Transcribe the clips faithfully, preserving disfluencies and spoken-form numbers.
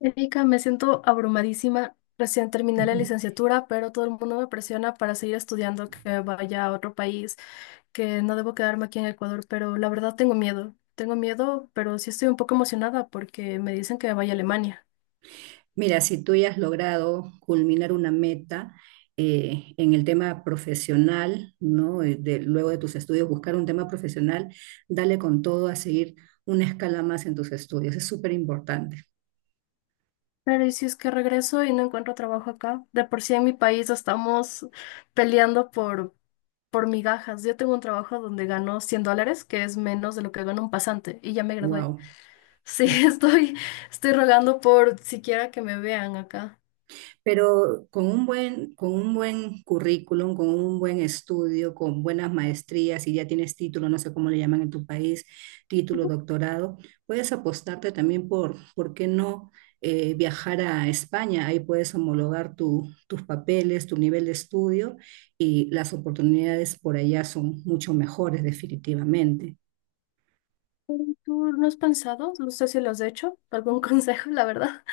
Erika, me siento abrumadísima. Recién terminé la licenciatura, pero todo el mundo me presiona para seguir estudiando, que vaya a otro país, que no debo quedarme aquí en Ecuador, pero la verdad tengo miedo. Tengo miedo, pero sí estoy un poco emocionada porque me dicen que vaya a Alemania. Mira, si tú ya has logrado culminar una meta eh, en el tema profesional, ¿no? Eh, de- luego de tus estudios, buscar un tema profesional, dale con todo a seguir una escala más en tus estudios. Es súper importante. Pero ¿y si es que regreso y no encuentro trabajo acá? De por sí en mi país estamos peleando por, por migajas. Yo tengo un trabajo donde gano cien dólares, que es menos de lo que gana un pasante, y ya me gradué. Wow. Sí, estoy, estoy rogando por siquiera que me vean acá. Pero con un buen, con un buen currículum, con un buen estudio, con buenas maestrías, si ya tienes título, no sé cómo le llaman en tu país, título, Ujú. doctorado, puedes apostarte también por, ¿por qué no? Eh, viajar a España, ahí puedes homologar tu- tus papeles, tu nivel de estudio y las oportunidades por allá son mucho mejores definitivamente. ¿Tú tú no has pensado? No sé si lo has hecho. ¿Algún consejo, la verdad?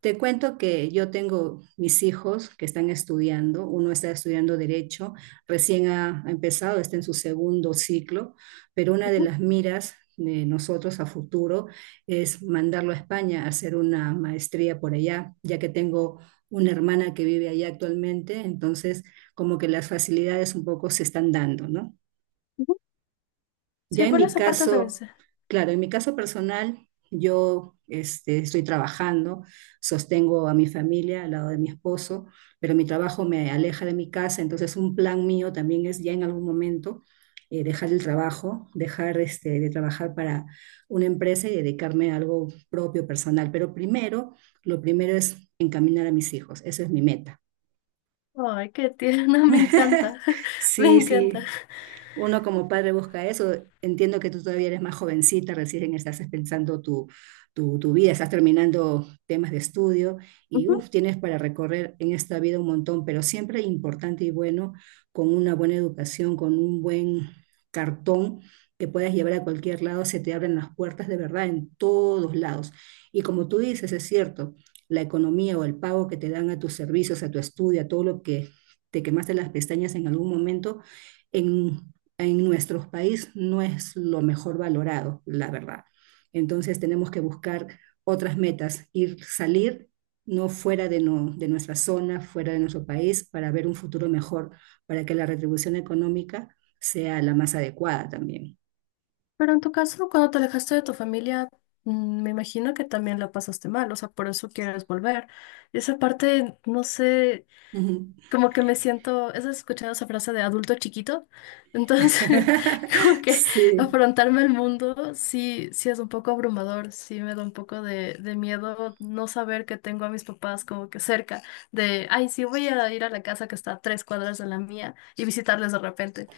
Te cuento que yo tengo mis hijos que están estudiando, uno está estudiando derecho, recién ha, ha empezado, está en su segundo ciclo, pero una de Ujú, las miras de nosotros a futuro es mandarlo a España a hacer una maestría por allá, ya que tengo una hermana que vive allá actualmente, entonces como que las facilidades un poco se están dando, ¿no? ujú. Ya Sí, en por mi esa parte también caso, sé. claro, en mi caso personal, yo este, estoy trabajando, sostengo a mi familia al lado de mi esposo, pero mi trabajo me aleja de mi casa, entonces un plan mío también es ya en algún momento eh, dejar el trabajo, dejar este, de trabajar para una empresa y dedicarme a algo propio, personal. Pero primero, lo primero es encaminar a mis hijos, esa es mi meta. Ay, qué tierna, me encanta. Me Sí, encanta. sí, uno como padre busca eso. Entiendo que tú todavía eres más jovencita, recién estás pensando tu, tu, tu vida, estás terminando temas de estudio y Ujú. uf, tienes para recorrer en esta vida un montón, pero siempre importante y bueno, con una buena educación, con un buen cartón que puedas llevar a cualquier lado, se te abren las puertas de verdad en todos lados. Y como tú dices, es cierto, la economía o el pago que te dan a tus servicios, a tu estudio, a todo lo que te quemaste las pestañas en algún momento, en en nuestro país no es lo mejor valorado, la verdad. Entonces tenemos que buscar otras metas, ir salir no fuera de, no, de nuestra zona, fuera de nuestro país, para ver un futuro mejor, para que la retribución económica sea la más adecuada también. Pero en tu caso, cuando te alejaste de tu familia, mm, me imagino que también la pasaste mal, o sea, por eso quieres volver. Esa parte, no sé, Ujú. como que me siento, ¿has escuchado esa frase de adulto chiquito? Entonces, como que Sí. afrontarme al mundo sí, sí es un poco abrumador, sí me da un poco de, de miedo no saber que tengo a mis papás como que cerca de, ay, sí voy a ir a la casa que está a tres cuadras de la mía y visitarles de repente.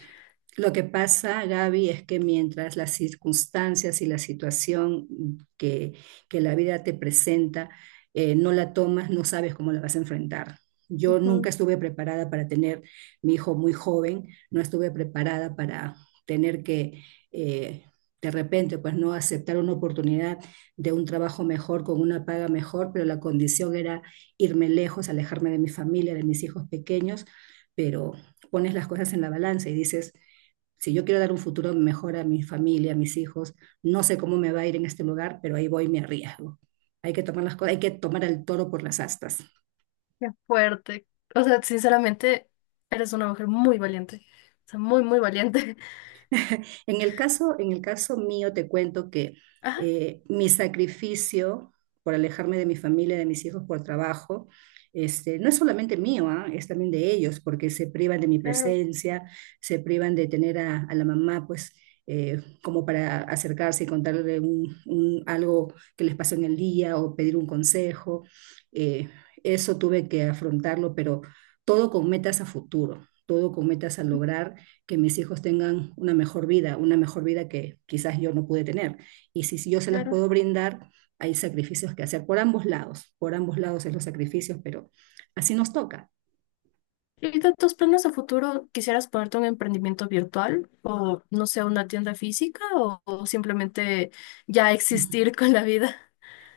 Lo que pasa, Gaby, es que mientras las circunstancias y la situación que, que la vida te presenta eh, no la tomas, no sabes cómo la vas a enfrentar. Yo nunca Ujú. estuve preparada para tener mi hijo muy joven, no estuve preparada para tener que eh, de repente, pues no aceptar una oportunidad de un trabajo mejor, con una paga mejor, pero la condición era irme lejos, alejarme de mi familia, de mis hijos pequeños, pero pones las cosas en la balanza y dices, si yo quiero dar un futuro mejor a mi familia, a mis hijos, no sé cómo me va a ir en este lugar, pero ahí voy y me arriesgo. Hay que tomar las cosas, hay que tomar el toro por las astas. Qué fuerte. O sea, sinceramente, eres una mujer muy valiente. O sea, muy, muy valiente. En el caso, en el caso mío, te cuento que Ajá, eh, mi sacrificio por alejarme de mi familia, de mis hijos por trabajo, este, no es solamente mío, ¿ah? Es también de ellos, porque se privan de mi claro, presencia, se privan de tener a, a la mamá, pues, eh, como para acercarse y contarle un- un- algo que les pasó en el día o pedir un consejo. Eh, Eso tuve que afrontarlo, pero todo con metas a futuro, todo con metas a lograr que mis hijos tengan una mejor vida, una mejor vida que quizás yo no pude tener. Y si, si yo se las claro. puedo brindar, hay sacrificios que hacer por ambos lados, por ambos lados es los sacrificios, pero así nos toca. ¿Y de tus planes a futuro quisieras ponerte un emprendimiento virtual o no sé, una tienda física o, o simplemente ya existir con la vida?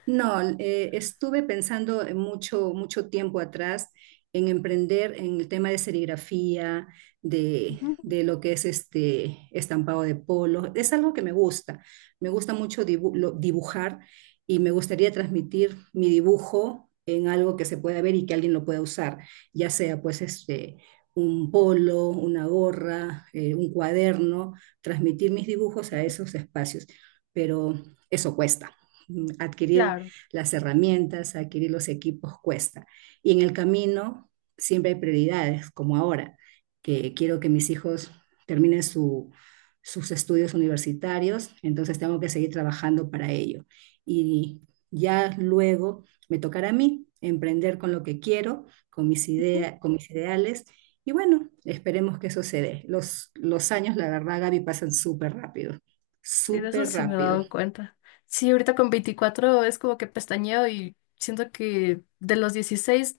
No, eh, estuve pensando en mucho, mucho tiempo atrás en emprender en el tema de serigrafía, de, Ujú, de lo que es este estampado de polo. Es algo que me gusta. Me gusta mucho dibu- lo- dibujar y me gustaría transmitir mi dibujo en algo que se pueda ver y que alguien lo pueda usar, ya sea pues este un polo, una gorra, eh, un cuaderno, transmitir mis dibujos a esos espacios. Pero eso cuesta mm, adquirir claro, las herramientas, adquirir los equipos cuesta. Y en el camino siempre hay prioridades, como ahora, que quiero que mis hijos terminen su, sus estudios universitarios, entonces tengo que seguir trabajando para ello. Y ya luego me tocará a mí emprender con lo que quiero, con mis, ujú. ideas con mis ideales. Y bueno, esperemos que eso se dé. Los, los años, la verdad, Gaby, pasan súper rápido, Sí, de eso súper sí me he rápido. dado cuenta. Sí, ahorita con veinticuatro es como que pestañeo y siento que de los dieciséis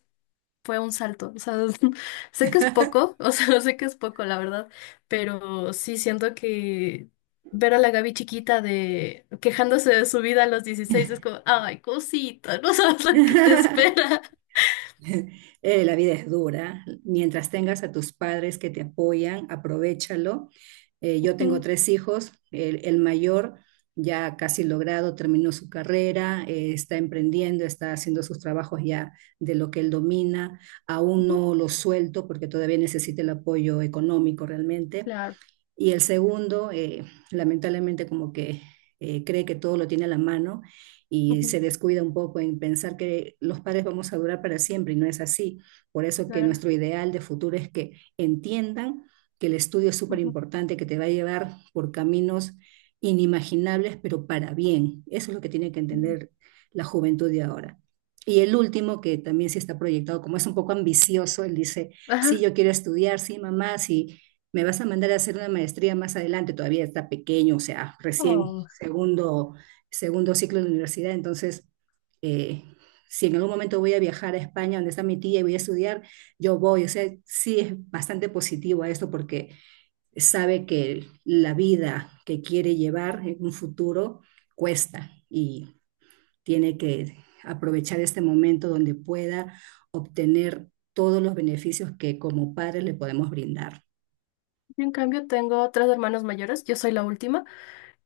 fue un salto. O sea, sé que es poco, o sea, sé que es poco, la verdad, pero sí siento que ver a la Gaby chiquita de quejándose de su vida a los dieciséis es como, ay, cosita, no sabes lo que te espera. Eh, la vida es dura. Mientras tengas a tus padres que te apoyan, aprovechalo. Eh, yo tengo Ujú, tres hijos. El, el mayor ya casi logrado, terminó su carrera, eh, está emprendiendo, está haciendo sus trabajos ya de lo que él domina. Aún ujú, no lo suelto porque todavía necesita el apoyo económico realmente. claro, Y el segundo, eh, lamentablemente, como que eh, cree que todo lo tiene a la mano y ujú, se descuida un poco en pensar que los padres vamos a durar para siempre y no es así. Por eso que claro. nuestro ideal de futuro es que entiendan que el estudio es súper Ujú, importante, que te va a llevar por caminos inimaginables, pero para bien. Eso es lo que tiene que ujú. entender la juventud de ahora. Y el último, que también sí está proyectado, como es un poco ambicioso, él dice, sí, Ajá. yo quiero estudiar, sí, mamá, sí, me vas a mandar a hacer una maestría más adelante, todavía está pequeño, o sea, recién Oh. segundo, segundo ciclo de la universidad, entonces, eh, si en algún momento voy a viajar a España, donde está mi tía, y voy a estudiar, yo voy, o sea, sí es bastante positivo a esto porque sabe que la vida que quiere llevar en un futuro cuesta y tiene que aprovechar este momento donde pueda obtener todos los beneficios que como padres le podemos brindar. Yo en cambio tengo tres hermanos mayores, yo soy la última.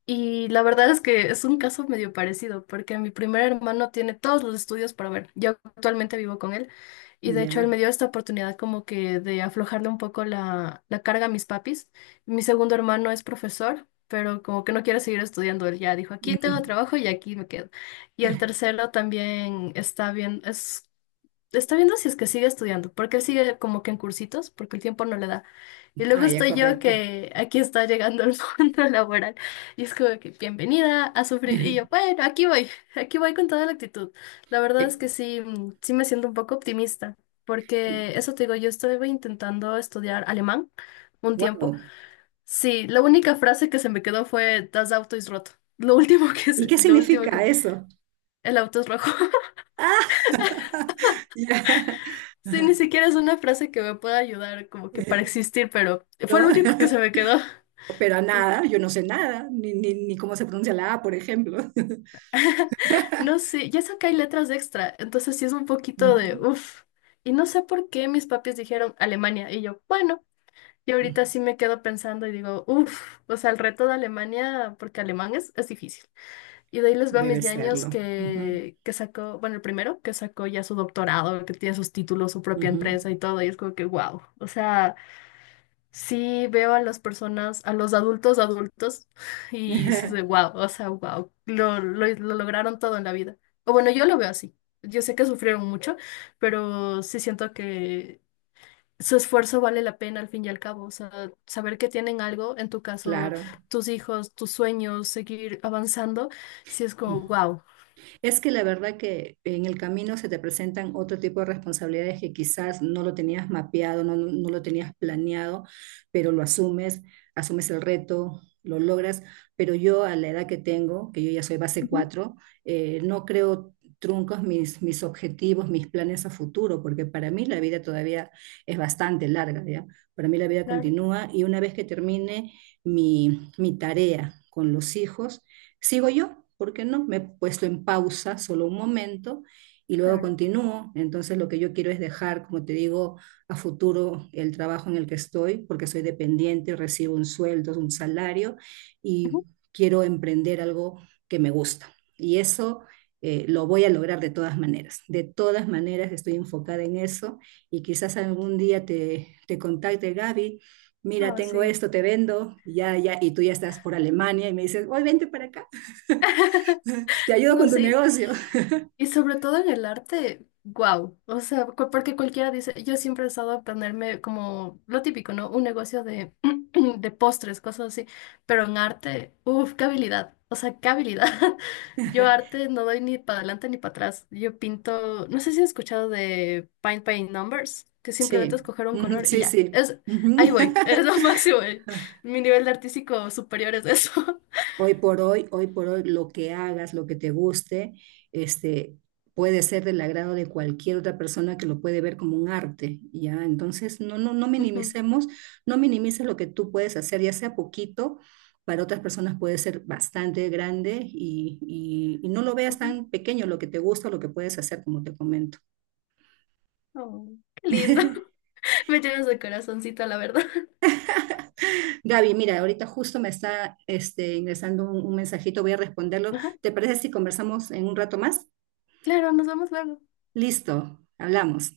Y la verdad es que es un caso medio parecido, porque mi primer hermano tiene todos los estudios para ver. Yo actualmente vivo con él y de hecho él Ya. me dio esta oportunidad como que de aflojarle un poco la, la carga a mis papis. Mi segundo hermano es profesor, pero como que no quiere seguir estudiando. Él ya dijo, aquí tengo Mm. trabajo y aquí me quedo. Y el tercero también está bien, es Está viendo si es que sigue estudiando, porque él sigue como que en cursitos, porque el tiempo no le da. Y luego Ah, ya, estoy yo correcto. que aquí está llegando al mundo laboral. Y es como que bienvenida a sufrir. Y yo, bueno, aquí voy, aquí voy con toda la actitud. La verdad es que sí, mm, sí me siento un poco optimista, porque eso te digo, yo estuve intentando estudiar alemán un tiempo. Wow. Sí, la única frase que se me quedó fue Das Auto ist rot. Lo último que ¿Y se, qué lo último significa que eso? el auto es rojo. Ah, ya. Sí, ni Ajá. siquiera es una frase que me pueda ayudar como que para Eh, existir, pero No, fue lo único que se me quedó. pero a nada, yo no sé nada, ni, ni, ni cómo se pronuncia la A, por ejemplo. No sé, ya sé que hay letras extra, entonces sí es un poquito de Ujú. uff. Y no sé por qué mis papis dijeron Alemania y yo, bueno, y ahorita sí me quedo pensando y digo, uff, o sea, el reto de Alemania, porque alemán es, es difícil. Y de ahí les veo a mis Debe ñaños serlo. Ujú, que, que sacó, bueno, el primero que sacó ya su doctorado, que tiene sus títulos, su propia ujú. empresa y todo, y es como que wow, o sea... Sí, veo a las personas, a los adultos adultos, y sí soy wow, o sea, wow, lo, lo, lo lograron todo en la vida. O bueno, yo lo veo así. Yo sé que sufrieron mucho, pero sí siento que su esfuerzo vale la pena al fin y al cabo. O sea, saber que tienen algo, en tu caso, Claro. tus hijos, tus sueños, seguir avanzando, sí es como wow. Es que la verdad que en el camino se te presentan otro tipo de responsabilidades que quizás no lo tenías mapeado, no, no- no lo tenías planeado, pero lo asumes, asumes el reto, lo logras. Pero yo a la edad que tengo, que yo ya soy base Ujú, cuatro, eh, no creo truncos mis, mis objetivos, mis planes a futuro, porque para mí la vida todavía es bastante larga, ¿ya? Para mí la vida claro, continúa y una vez que termine mi, mi tarea con los hijos, sigo yo, ¿por qué no? Me he puesto en pausa solo un momento y luego claro. continúo. Entonces lo que yo quiero es dejar, como te digo, a futuro el trabajo en el que estoy, porque soy dependiente, recibo un sueldo, un salario y Ujú. quiero emprender algo que me gusta. Y eso eh, lo voy a lograr de todas maneras. De todas maneras estoy enfocada en eso y quizás algún día te, te contacte Gaby. Mira, Ah, tengo sí. esto, te vendo, ya, ya, y tú ya estás por Alemania y me dices, hoy vente para acá. Te ayudo No con tu sé. negocio. Y sobre todo en el arte, wow. O sea, cu- porque cualquiera dice, yo siempre he estado a ponerme como lo típico, ¿no? Un negocio de, de postres, cosas así. Pero en arte, uff, qué habilidad. O sea, qué habilidad. Yo arte no doy ni para adelante ni para atrás. Yo pinto, no sé si has escuchado de Paint by Numbers, que simplemente es Sí, coger un ujú, color y sí, ya. sí. Es, ahí Ujú. voy, es lo máximo. eh. Mi nivel artístico superior es eso. Hoy por hoy, hoy por hoy, lo que hagas, lo que te guste, este, puede ser del agrado de cualquier otra persona que lo puede ver como un arte, ¿ya? Entonces, no, no, no Ujú, minimicemos, no minimices lo que tú puedes hacer, ya sea poquito, para otras personas puede ser bastante grande y, y y no lo veas ujú. tan pequeño lo que te gusta, lo que puedes hacer, como te comento. Oh, qué lindo. Me llenas de corazoncito, la verdad. Gaby, mira, ahorita justo me está este, ingresando un, un mensajito, voy a responderlo. Ajá, ¿Te parece si conversamos en un rato más? claro, nos vemos luego. Listo, hablamos.